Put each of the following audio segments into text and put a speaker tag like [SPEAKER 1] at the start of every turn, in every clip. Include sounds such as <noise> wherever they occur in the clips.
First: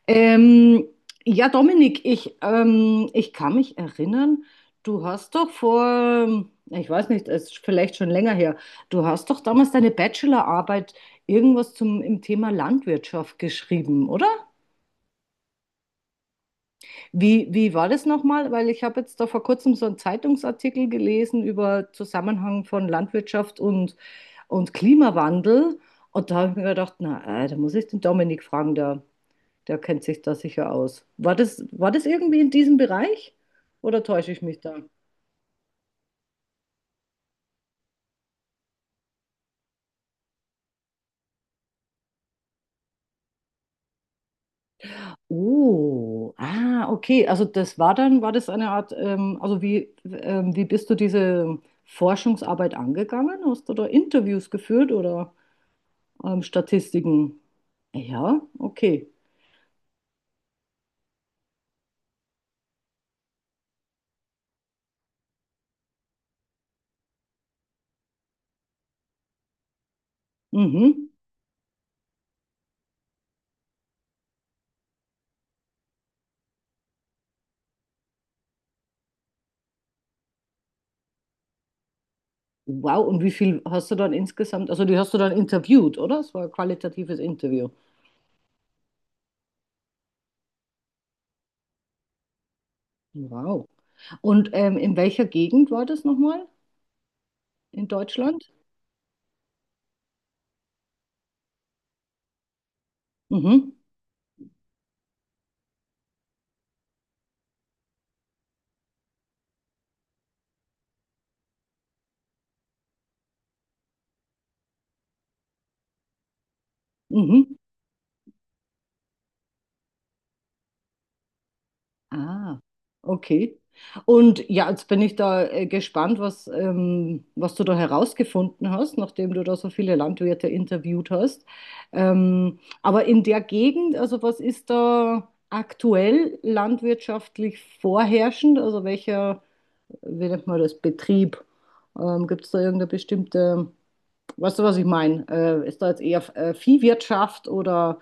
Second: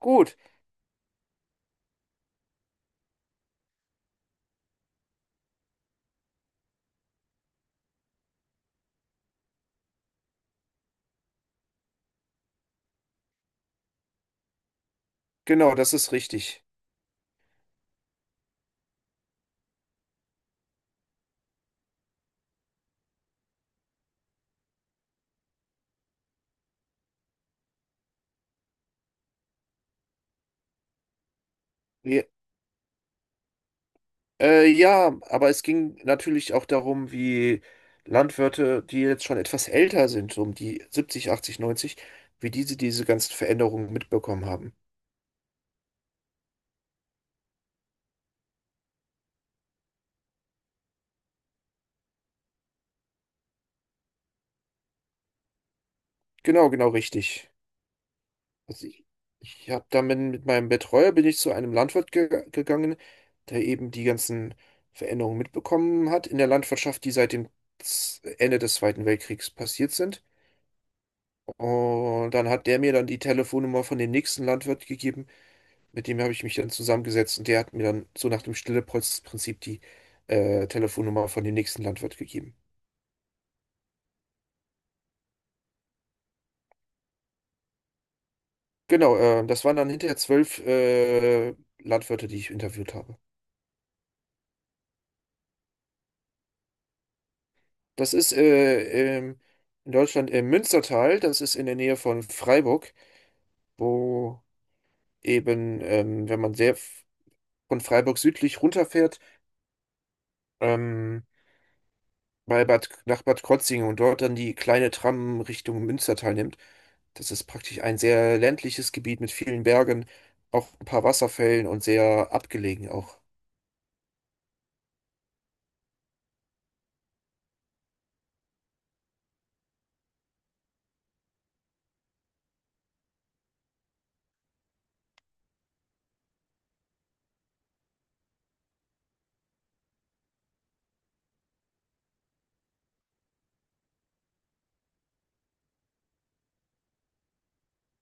[SPEAKER 1] Gut,
[SPEAKER 2] Ähm, ja, Dominik, ich kann mich erinnern, du hast doch vor, ich weiß nicht, es ist vielleicht schon länger her, du hast doch damals deine Bachelorarbeit irgendwas im Thema Landwirtschaft geschrieben, oder?
[SPEAKER 1] genau, das ist richtig.
[SPEAKER 2] Wie war das nochmal? Weil ich habe jetzt da vor kurzem so einen Zeitungsartikel gelesen über Zusammenhang von Landwirtschaft und Klimawandel. Und da habe ich mir gedacht, na, da muss ich den Dominik fragen, der kennt sich da sicher aus. War das
[SPEAKER 1] Ja,
[SPEAKER 2] irgendwie in diesem Bereich? Oder täusche ich mich
[SPEAKER 1] äh,
[SPEAKER 2] da?
[SPEAKER 1] ja, aber es ging natürlich auch darum, wie Landwirte, die jetzt schon etwas älter sind, so um die 70, 80, 90, wie diese ganzen Veränderungen mitbekommen haben.
[SPEAKER 2] Oh, ah, okay. Also das war dann, war das eine Art, wie bist du diese Forschungsarbeit angegangen? Hast du da Interviews geführt oder
[SPEAKER 1] Genau, genau
[SPEAKER 2] Statistiken?
[SPEAKER 1] richtig.
[SPEAKER 2] Ja,
[SPEAKER 1] Also ich
[SPEAKER 2] okay.
[SPEAKER 1] ich habe damit mit meinem Betreuer bin ich zu einem Landwirt ge gegangen, der eben die ganzen Veränderungen mitbekommen hat in der Landwirtschaft, die seit dem Ende des Zweiten Weltkriegs passiert sind.
[SPEAKER 2] Mhm.
[SPEAKER 1] Und dann hat der mir dann die Telefonnummer von dem nächsten Landwirt gegeben. Mit dem habe ich mich dann zusammengesetzt und der hat mir dann so nach dem Stille-Post-Prinzip die Telefonnummer von dem nächsten Landwirt gegeben.
[SPEAKER 2] Wow, und wie viel hast du dann insgesamt, also die hast du dann interviewt, oder? Es war ein qualitatives Interview.
[SPEAKER 1] Genau, das waren dann hinterher zwölf Landwirte, die ich interviewt habe.
[SPEAKER 2] Wow. Und in welcher Gegend war das nochmal? In
[SPEAKER 1] Das ist
[SPEAKER 2] Deutschland?
[SPEAKER 1] in Deutschland im Münstertal, das ist in der Nähe von Freiburg,
[SPEAKER 2] Mhm,
[SPEAKER 1] wo eben, wenn man von Freiburg südlich runterfährt, ähm, bei nach Bad Krozingen und dort dann die kleine Tram Richtung Münstertal nimmt. Das ist
[SPEAKER 2] mhm.
[SPEAKER 1] praktisch ein sehr ländliches Gebiet mit vielen Bergen, auch ein paar Wasserfällen und sehr
[SPEAKER 2] Ah,
[SPEAKER 1] abgelegen auch.
[SPEAKER 2] okay. Und ja, jetzt bin ich da gespannt, was du da herausgefunden hast, nachdem du da so viele Landwirte interviewt hast. Aber in der Gegend, also was ist da aktuell landwirtschaftlich vorherrschend? Also welcher, wie nennt man das, Betrieb? Gibt es da irgendeine bestimmte? Weißt du, was ich meine? Ist da jetzt eher Viehwirtschaft oder,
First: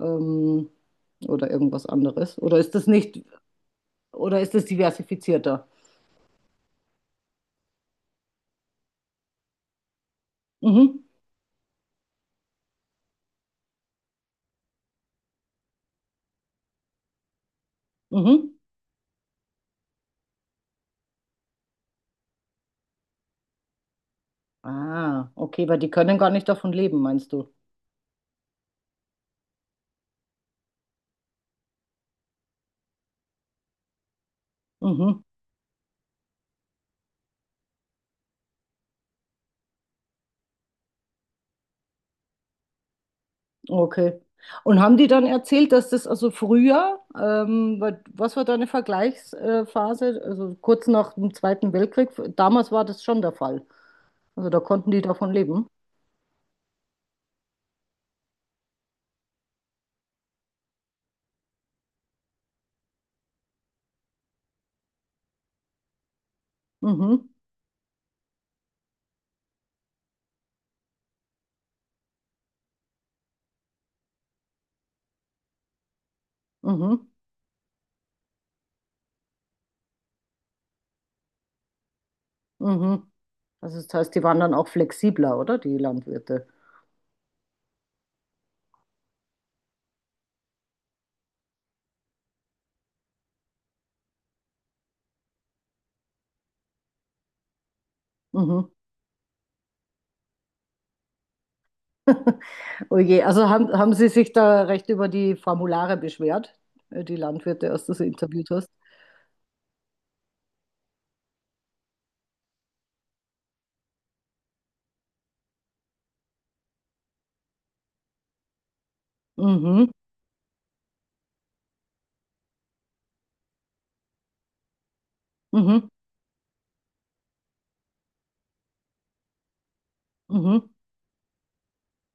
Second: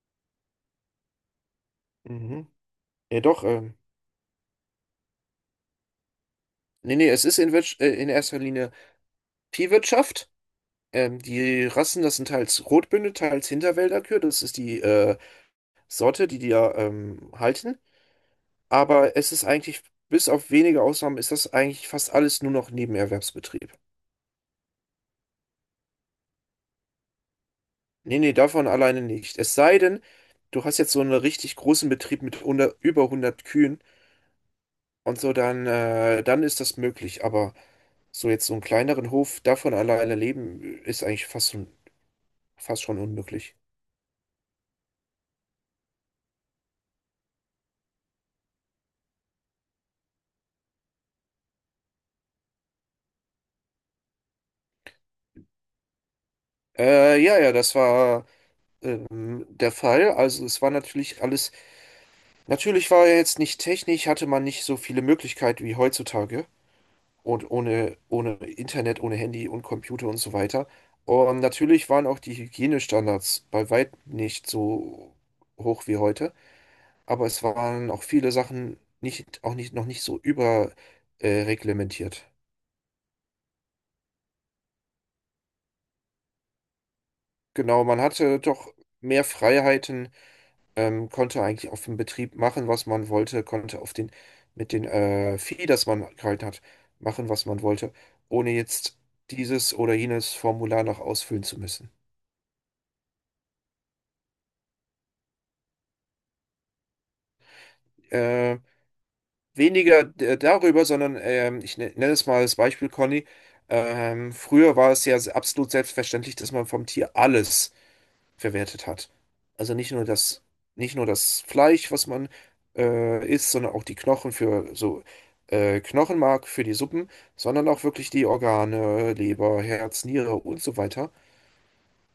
[SPEAKER 2] ähm, oder irgendwas anderes?
[SPEAKER 1] Mhm.
[SPEAKER 2] Oder ist das
[SPEAKER 1] Ja,
[SPEAKER 2] nicht,
[SPEAKER 1] doch, ähm,
[SPEAKER 2] oder ist das diversifizierter?
[SPEAKER 1] nee, nee, es ist in erster Linie Viehwirtschaft.
[SPEAKER 2] Mhm.
[SPEAKER 1] Die Rassen, das sind teils Rotbünde, teils Hinterwälderkühe, das ist die Sorte, die da halten.
[SPEAKER 2] Mhm.
[SPEAKER 1] Aber es ist eigentlich, bis auf wenige Ausnahmen, ist das eigentlich fast alles nur noch Nebenerwerbsbetrieb.
[SPEAKER 2] Ah, okay, weil die können gar nicht davon leben, meinst du?
[SPEAKER 1] Nee, nee, davon alleine nicht. Es sei denn, du hast jetzt so einen richtig großen Betrieb mit 100, über hundert Kühen und
[SPEAKER 2] Mhm.
[SPEAKER 1] so, dann ist das möglich. Aber so jetzt so einen kleineren Hof, davon alleine leben, ist fast schon unmöglich.
[SPEAKER 2] Okay. Und haben die dann erzählt, dass das also früher, was war da eine Vergleichsphase? Also kurz nach dem Zweiten Weltkrieg, damals war das schon der Fall. Also da konnten die davon leben.
[SPEAKER 1] Ja, ja, das war der Fall. Also es war natürlich alles, natürlich war er jetzt nicht technisch, hatte man nicht so viele Möglichkeiten wie heutzutage.
[SPEAKER 2] Mhm.
[SPEAKER 1] Und ohne Internet, ohne Handy und Computer und so weiter. Und natürlich waren auch die Hygienestandards bei weitem nicht so hoch wie heute,
[SPEAKER 2] Mhm.
[SPEAKER 1] aber es waren auch viele Sachen nicht, auch nicht, noch nicht so über reglementiert.
[SPEAKER 2] Mhm. Also das heißt, die waren dann auch flexibler, oder? Die Landwirte.
[SPEAKER 1] Genau, man hatte doch mehr Freiheiten, konnte eigentlich auf dem Betrieb machen, was man wollte, konnte mit den Vieh, das man gehalten hat, machen, was man wollte, ohne
[SPEAKER 2] Mhm.
[SPEAKER 1] jetzt dieses oder jenes Formular noch ausfüllen zu müssen.
[SPEAKER 2] Oh je, also haben Sie sich da recht über die Formulare beschwert, die Landwirte, als du sie interviewt
[SPEAKER 1] Ähm,
[SPEAKER 2] hast?
[SPEAKER 1] weniger darüber, sondern ich nenne es mal als Beispiel, Conny. Früher war es ja absolut selbstverständlich, dass man vom Tier alles verwertet hat. Also
[SPEAKER 2] Mhm,
[SPEAKER 1] nicht nur das Fleisch, was man isst, sondern auch die Knochen für so
[SPEAKER 2] mhm,
[SPEAKER 1] Knochenmark für die Suppen, sondern auch wirklich die Organe, Leber, Herz, Niere und
[SPEAKER 2] mhm.
[SPEAKER 1] so weiter.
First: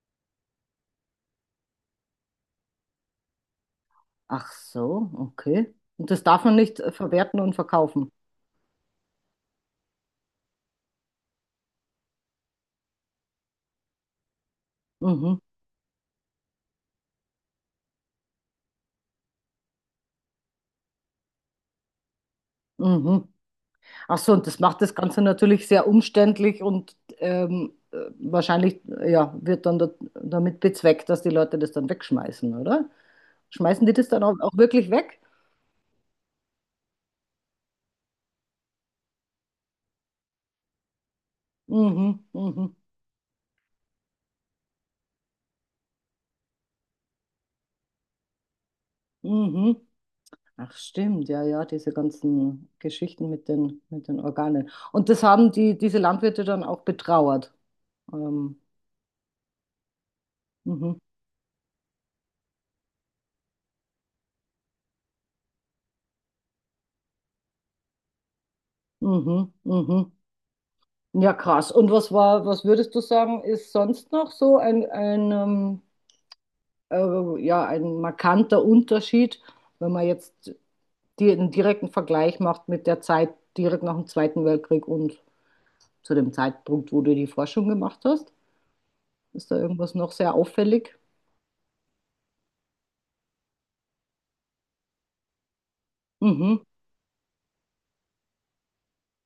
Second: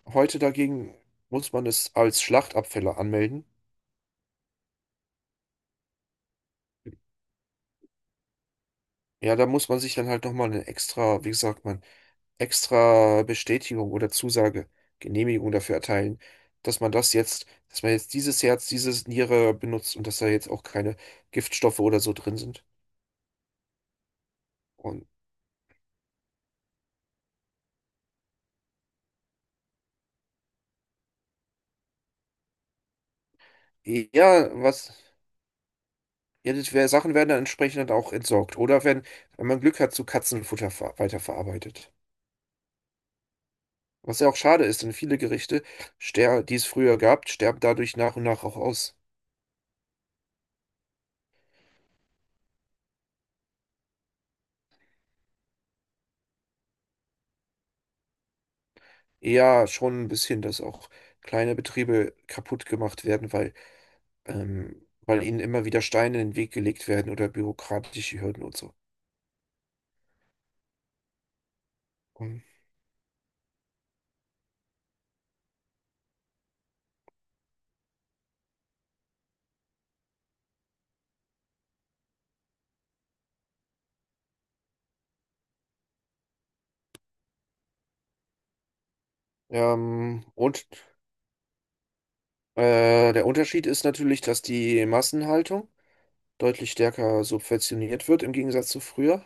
[SPEAKER 1] Heute dagegen muss man es als Schlachtabfälle anmelden.
[SPEAKER 2] Ach so, okay. Und das darf man nicht verwerten und verkaufen.
[SPEAKER 1] Ja, da muss man sich dann halt nochmal eine extra, wie sagt man, extra Bestätigung oder Zusage,
[SPEAKER 2] Mhm,
[SPEAKER 1] Genehmigung dafür erteilen, dass dass man jetzt dieses Herz, dieses Niere benutzt und dass da jetzt auch keine Giftstoffe oder so drin sind.
[SPEAKER 2] mhm. Ach so, und das macht das
[SPEAKER 1] Und
[SPEAKER 2] Ganze natürlich sehr umständlich und wahrscheinlich, ja, wird dann da damit bezweckt, dass die Leute das dann wegschmeißen, oder? Schmeißen die das dann
[SPEAKER 1] ja,
[SPEAKER 2] auch wirklich
[SPEAKER 1] was,
[SPEAKER 2] weg?
[SPEAKER 1] ja, das wär, Sachen werden dann entsprechend dann auch entsorgt oder wenn man Glück hat, zu Katzenfutter ver weiterverarbeitet.
[SPEAKER 2] Mhm, mhm.
[SPEAKER 1] Was ja auch schade ist, denn viele Gerichte, ster die es früher gab, sterben dadurch nach und nach auch aus.
[SPEAKER 2] Mhm. Ach stimmt, ja, ja, diese ganzen Geschichten mit den Organen. Und das haben die, diese Landwirte dann auch betrauert. Ähm,
[SPEAKER 1] Ja, schon ein bisschen, dass auch
[SPEAKER 2] mhm,
[SPEAKER 1] kleine Betriebe kaputt gemacht werden, weil weil ihnen immer wieder Steine in den Weg gelegt werden oder bürokratische Hürden und so.
[SPEAKER 2] mhm, mhm. Ja, krass. Und was
[SPEAKER 1] Mhm.
[SPEAKER 2] war, was würdest du sagen, ist sonst noch so ja, ein markanter Unterschied, wenn man jetzt die, einen direkten Vergleich macht mit der Zeit direkt nach dem Zweiten Weltkrieg und zu dem Zeitpunkt, wo du die Forschung gemacht hast? Ist da irgendwas noch
[SPEAKER 1] Ähm,
[SPEAKER 2] sehr
[SPEAKER 1] und
[SPEAKER 2] auffällig?
[SPEAKER 1] äh, der Unterschied ist natürlich, dass die Massenhaltung
[SPEAKER 2] Mhm.
[SPEAKER 1] deutlich stärker subventioniert wird im Gegensatz zu früher.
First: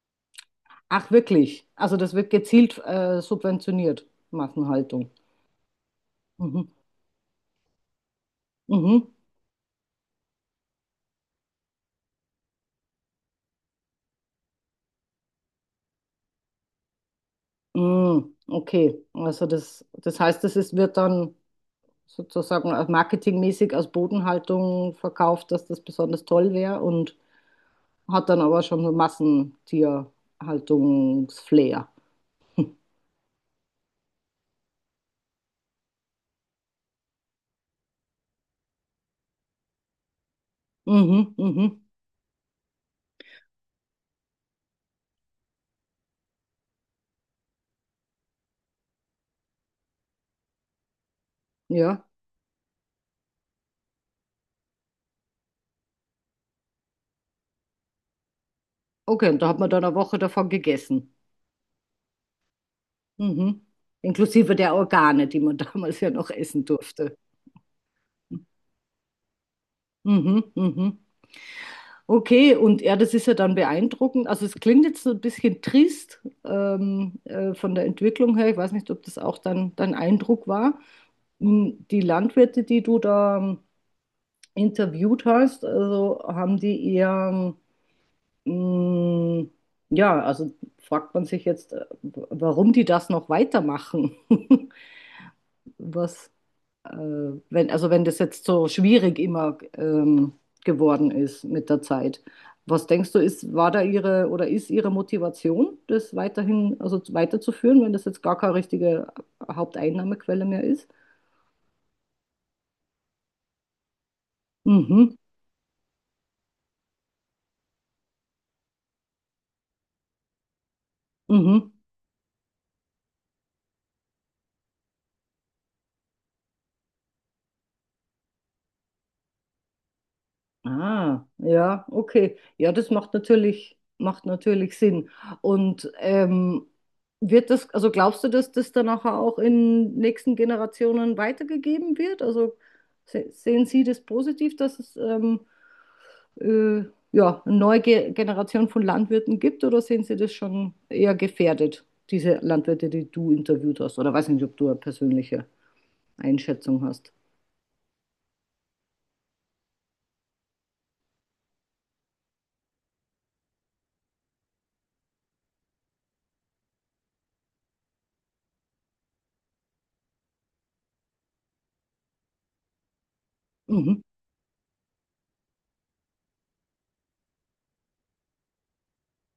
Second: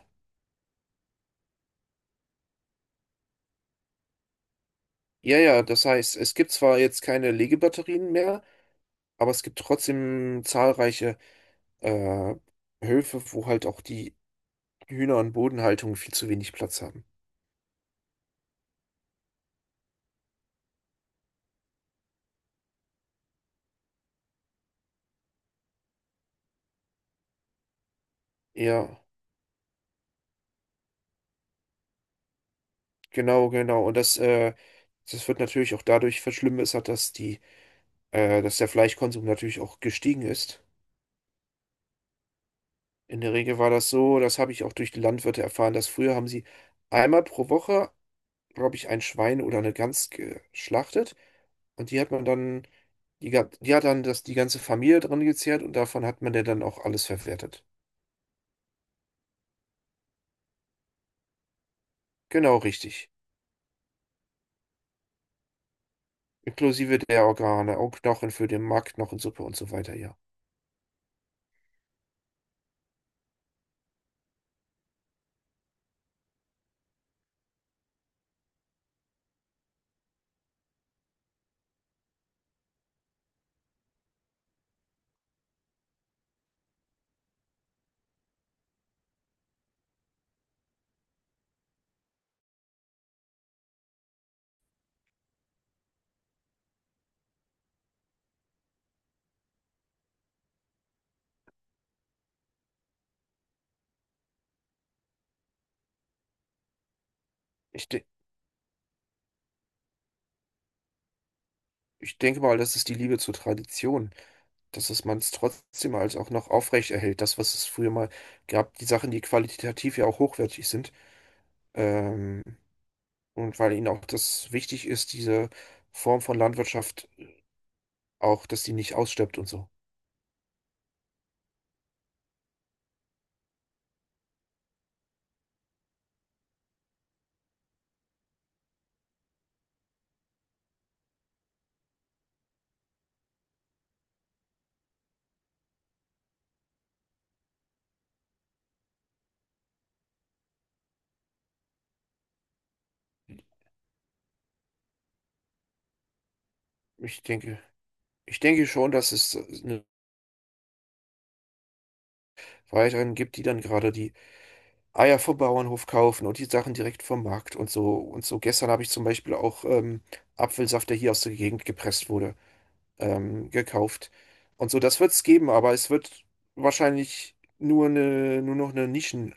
[SPEAKER 2] Ach, wirklich? Also das wird gezielt subventioniert, Massenhaltung.
[SPEAKER 1] Ja, ja, das heißt, es gibt
[SPEAKER 2] Mhm.
[SPEAKER 1] zwar jetzt keine Legebatterien mehr,
[SPEAKER 2] Mhm.
[SPEAKER 1] aber es gibt trotzdem zahlreiche äh, Höfe, wo halt auch die Hühner- und Bodenhaltung viel zu wenig Platz haben.
[SPEAKER 2] Mm, okay, also das, das heißt, das ist, wird dann sozusagen als marketingmäßig als Bodenhaltung verkauft, dass das besonders toll wäre und hat dann aber schon
[SPEAKER 1] Ja,
[SPEAKER 2] so Massentierhaltungsflair.
[SPEAKER 1] genau, genau. Und das wird natürlich auch dadurch verschlimmert, dass die dass der Fleischkonsum natürlich auch gestiegen ist.
[SPEAKER 2] Mhm, mhm,
[SPEAKER 1] In der Regel war das so, das habe ich auch durch die Landwirte erfahren, dass früher haben sie einmal pro Woche, glaube ich, ein Schwein oder eine Gans geschlachtet und
[SPEAKER 2] ja.
[SPEAKER 1] die hat die ganze Familie dran gezehrt und davon hat man der dann auch alles verwertet.
[SPEAKER 2] Okay, und da hat man dann eine Woche davon gegessen.
[SPEAKER 1] Genau richtig.
[SPEAKER 2] Mhm. Inklusive der Organe, die man <laughs> damals ja noch essen
[SPEAKER 1] Inklusive
[SPEAKER 2] durfte.
[SPEAKER 1] der Organe, auch Knochen für den Mark, Knochensuppe und so weiter, ja.
[SPEAKER 2] Mhm, mhm. Mhm. Okay, und ja, das ist ja dann beeindruckend. Also es klingt jetzt so ein bisschen trist von der Entwicklung her. Ich weiß nicht, ob das auch dann dein Eindruck war. Hm, die Landwirte, die du da interviewt hast, also haben die eher, hm, ja, also fragt man sich jetzt, warum die das noch weitermachen. <laughs> Was, äh, wenn, also wenn das jetzt so schwierig immer geworden ist mit der Zeit. Was denkst du, ist, war da ihre oder ist ihre Motivation, das weiterhin, also weiterzuführen,
[SPEAKER 1] Ich,
[SPEAKER 2] wenn
[SPEAKER 1] de-
[SPEAKER 2] das jetzt gar keine richtige Haupteinnahmequelle mehr ist?
[SPEAKER 1] Ich denke mal, das ist die Liebe zur Tradition, dass es
[SPEAKER 2] Mhm,
[SPEAKER 1] man es trotzdem als auch noch aufrecht erhält. Das, was es früher mal gab, die Sachen, die qualitativ ja auch hochwertig sind.
[SPEAKER 2] mhm.
[SPEAKER 1] Ähm, und weil ihnen auch das wichtig ist, diese Form von Landwirtschaft auch, dass die nicht ausstirbt und so.
[SPEAKER 2] Ah, ja, okay. Ja, das macht natürlich Sinn. Und wird das, also glaubst du, dass das dann nachher auch in nächsten Generationen weitergegeben wird? Also se sehen Sie das positiv, dass es äh, ja, eine neue Ge Generation von Landwirten gibt oder sehen Sie das schon eher gefährdet, diese Landwirte, die du interviewt hast? Oder weiß nicht, ob du eine persönliche Einschätzung hast.
[SPEAKER 1] Ich denke, ich denke schon, dass es eine weiteren gibt, die dann gerade die Eier vom Bauernhof kaufen und die Sachen direkt vom Markt und so und so. Gestern habe ich zum Beispiel auch Apfelsaft, der hier aus der Gegend gepresst wurde,
[SPEAKER 2] Mhm,
[SPEAKER 1] gekauft. Und so, das wird es geben, aber es wird wahrscheinlich nur eine, nur noch eine Nischen,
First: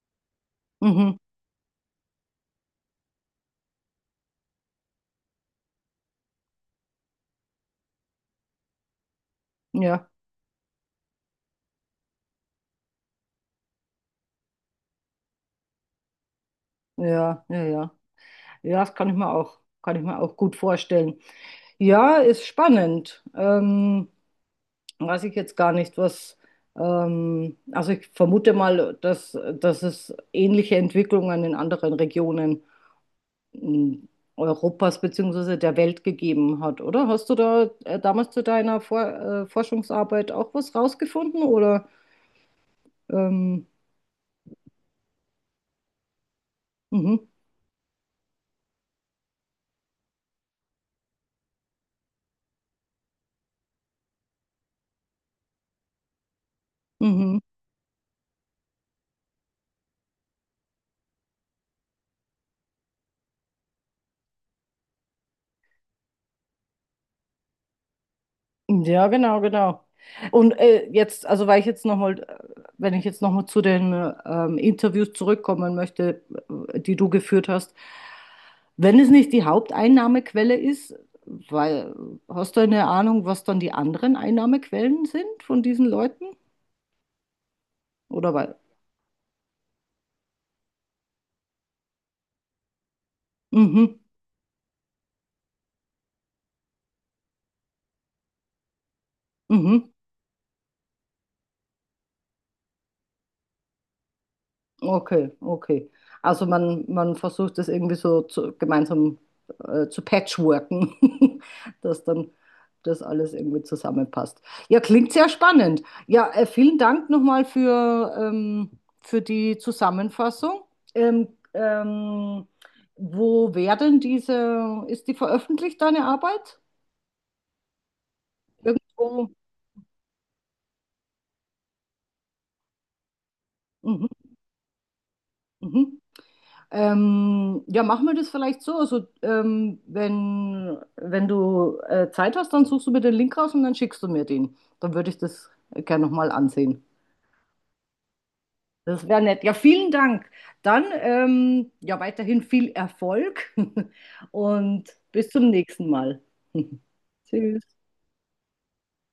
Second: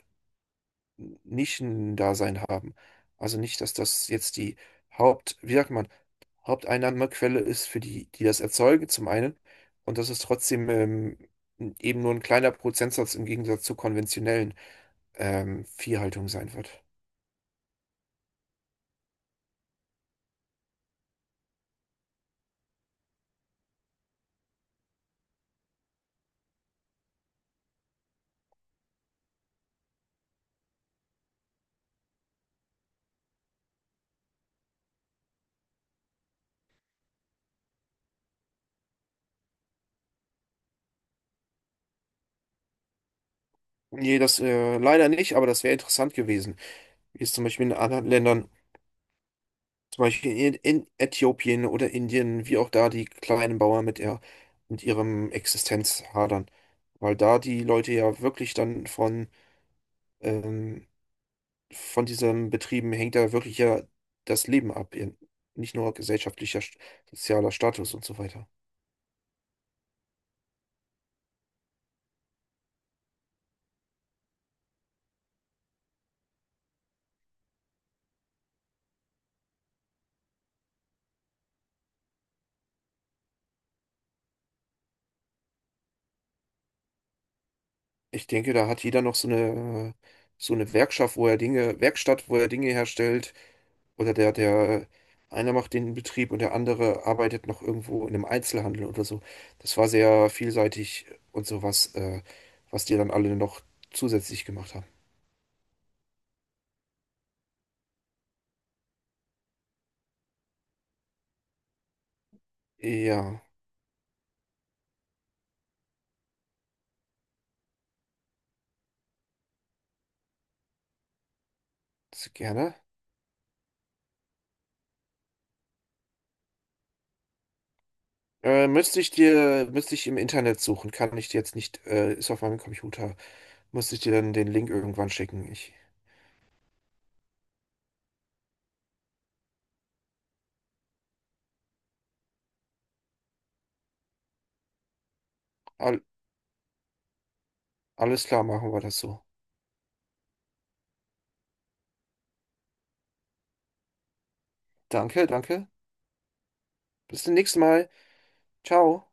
[SPEAKER 2] mhm,
[SPEAKER 1] Nischendasein haben. Also nicht, dass das jetzt die Haupt, wie sagt man, Haupteinnahmequelle ist für die, die das erzeugen, zum einen. Und
[SPEAKER 2] ja,
[SPEAKER 1] das ist trotzdem eben nur ein kleiner Prozentsatz im Gegensatz zur konventionellen Viehhaltung sein wird.
[SPEAKER 2] ja, ja, ja. Ja, das kann ich mir auch, kann ich mir auch gut vorstellen. Ja, ist spannend. Weiß ich jetzt gar nicht, was. Also ich vermute mal, dass es ähnliche Entwicklungen in anderen Regionen m, Europas beziehungsweise der Welt gegeben hat, oder? Hast du da damals zu deiner Vor Forschungsarbeit auch was rausgefunden, oder? Ähm,
[SPEAKER 1] Nee, das leider nicht, aber das wäre interessant gewesen, wie
[SPEAKER 2] mhm,
[SPEAKER 1] es zum Beispiel in anderen Ländern. Zum Beispiel in Äthiopien oder Indien, wie auch da die kleinen Bauern mit ihrem Existenz hadern. Weil da
[SPEAKER 2] mhm.
[SPEAKER 1] die Leute ja wirklich ähm, von diesen Betrieben hängt da wirklich ja das Leben ab. Nicht nur sozialer Status und so weiter.
[SPEAKER 2] Ja, genau, genau. Und jetzt, also weil ich jetzt nochmal, wenn ich jetzt nochmal zu den Interviews zurückkommen möchte, die du geführt hast, wenn es nicht die Haupteinnahmequelle ist, weil, hast du eine Ahnung, was dann die anderen Einnahmequellen sind von diesen Leuten?
[SPEAKER 1] Ich
[SPEAKER 2] Oder
[SPEAKER 1] denke,
[SPEAKER 2] weil,
[SPEAKER 1] da hat jeder noch so eine Werkschaft, wo er Dinge, Werkstatt, wo er Dinge herstellt.
[SPEAKER 2] mhm,
[SPEAKER 1] Oder der einer macht den Betrieb und der andere arbeitet noch irgendwo in einem Einzelhandel oder so. Das war
[SPEAKER 2] mhm.
[SPEAKER 1] sehr vielseitig und was die dann alle noch zusätzlich gemacht haben.
[SPEAKER 2] Okay, okay. Also man versucht das irgendwie so zu, gemeinsam zu patchworken, <laughs> dass dann das alles
[SPEAKER 1] Ja,
[SPEAKER 2] irgendwie zusammenpasst. Ja, klingt sehr spannend. Ja, vielen Dank nochmal für die Zusammenfassung. Ähm,
[SPEAKER 1] sehr
[SPEAKER 2] ähm,
[SPEAKER 1] gerne.
[SPEAKER 2] wo werden diese, ist die veröffentlicht, deine Arbeit?
[SPEAKER 1] Müsste ich
[SPEAKER 2] Irgendwo?
[SPEAKER 1] müsste ich im Internet suchen, kann ich dir jetzt nicht, ist auf meinem Computer. Müsste ich
[SPEAKER 2] Mhm,
[SPEAKER 1] dir dann den Link irgendwann schicken.
[SPEAKER 2] mhm. Ja, machen wir das vielleicht so. Also, wenn du Zeit hast, dann suchst du mir den Link raus und dann schickst du mir den. Dann würde ich das
[SPEAKER 1] All,
[SPEAKER 2] gerne nochmal ansehen.
[SPEAKER 1] alles klar, machen wir das
[SPEAKER 2] Das wäre
[SPEAKER 1] so.
[SPEAKER 2] nett. Ja, vielen Dank. Dann ja, weiterhin viel Erfolg <laughs> und
[SPEAKER 1] Danke,
[SPEAKER 2] bis zum
[SPEAKER 1] danke.
[SPEAKER 2] nächsten Mal.
[SPEAKER 1] Bis
[SPEAKER 2] <laughs>
[SPEAKER 1] zum nächsten Mal.
[SPEAKER 2] Tschüss.
[SPEAKER 1] Ciao.